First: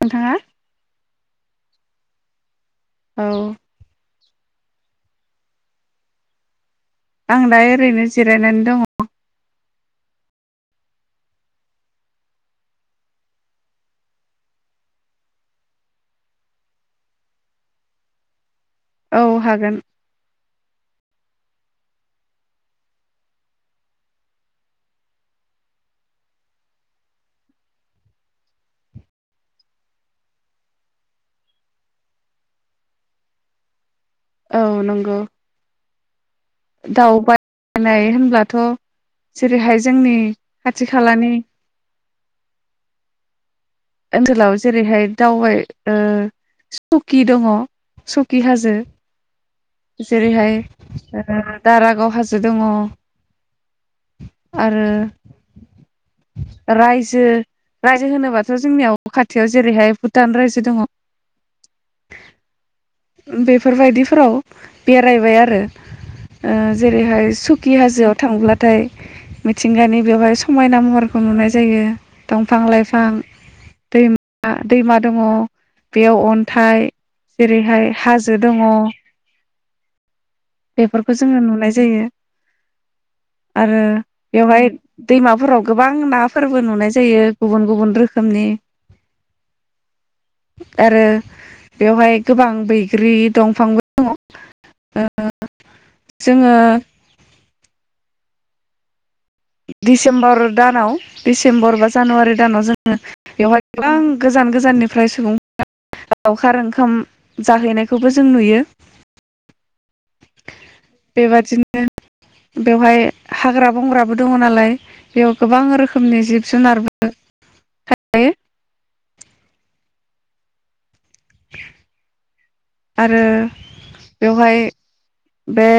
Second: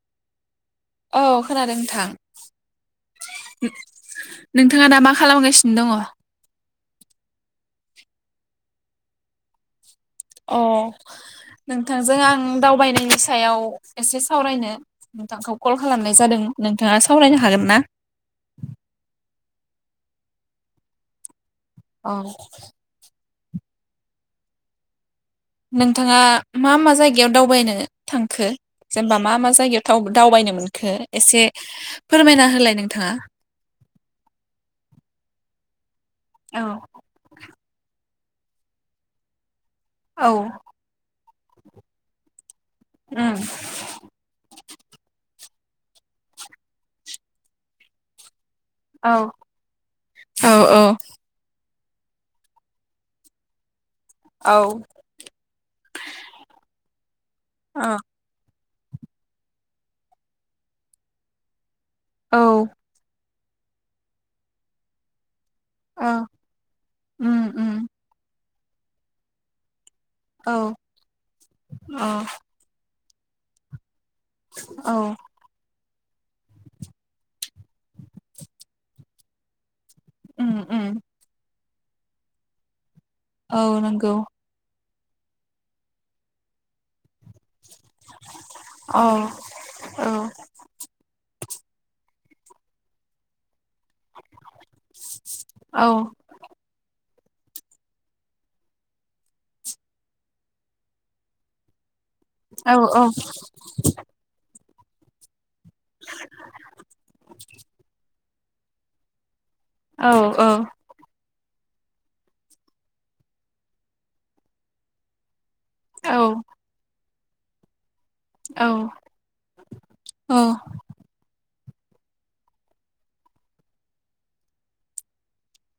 नोंथाङा औ खोनादों थां औ नोंथाङा दा मा खालामगासिनो दङ? आं दा ओरैनो जिरायनानै दङ। अ नोंथांजों आं दावबायनायनि सायाव एसे सावरायनो नोंथांखौ कल खालामनाय जादों नोंथाङा सावरायनो हागोन ना? औ हागोन। औ नोंथाङा मा मा जायगायाव दावबायनो थांखो जेनबा मा मा जायगायाव दावबायनो मोनखो एसे फोरमायना होलाय नोंथाङा औ नंगौ औ दावबायनाय हो दा थ जेरैहाय जोंनि औ खाथि खालानि उम ओनसोलाव जेरैहाय दावबाय ओ सुकि दङ। स्खि हाजो औ औ जेरैहाय औ दारागाव हाजो दङ। औ आरो रायजो औ रायजो होनोबा सो जोंनियाव खाथियाव जेरैहाय भुटान रायजो दङ। औ बेफोरबायदिफोराव बेरायबाय आरो अ ओ जेरैहाय उम उम सुकि हाजोआव थांब्ला नाथाय मिथिंगानि बेवहाय औ समायना महारखौ नुनाय जायो अ दंफां लाइफां, दै आ औ दैमा दङ बेयाव अन्थाइ जेरैहाय हाजो दंह उम उम बेफोरखौ जोङो नुनाय जायो औ आरो नंगौ बेवहाय दैमाफोराव गोबां नाफोरबो नुनाय जायो गुबुन गुबुन रोखो माने औ औ आरो बेवहाय गोबां बैग्रि दंफांबो दङ ओ औ जोङो, दिडिसेम्बर दानाव डिसेम्बर बास जानुवारि दानाव औ जोङो औ बेवहाय गोबां गोजान गोजाननि फ्राय सुबुं लावखार ओंखाम जाहैनायखौबो जों नुयो औ औ बेबादिनो बेवहाय हाग्रा बंग्राबो दङ नालाय बेव गोबां औ रोखोमनि जिब जुनार बो [unintelligible] औ औ आरो बेवहाय बे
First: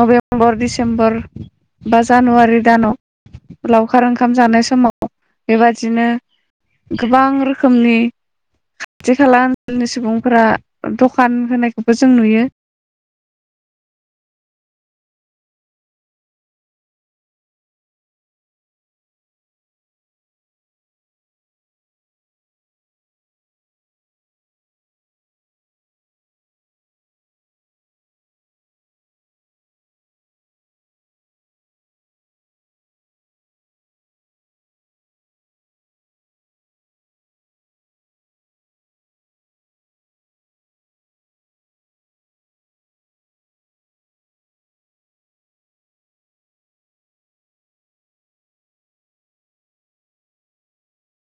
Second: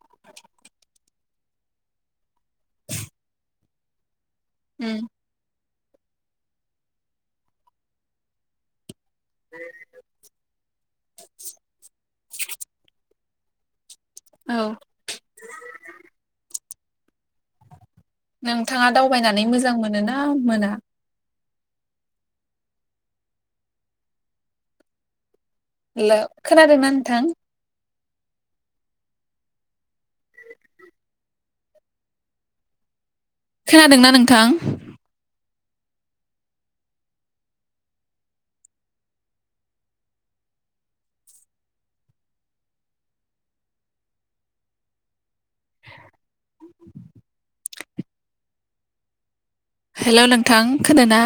नबेम्बर डिसेम्बर बा जानुवारि दानाव लावखार ओंख ओंखाम जानाय समाव बेबायदि, बिदिनो गोबां रोखोमनि, खाथि खाला ओनसोलनि सुबुंफोरा दखान होनायखौबो जों नुयो, औ नोंथाङा दावबायनानै मोजां मोनोना मोना? हेलौ खोनादों ना नोंथां? खोनादोंना नोंथां? औ हेलौ नोंथां खोदोना?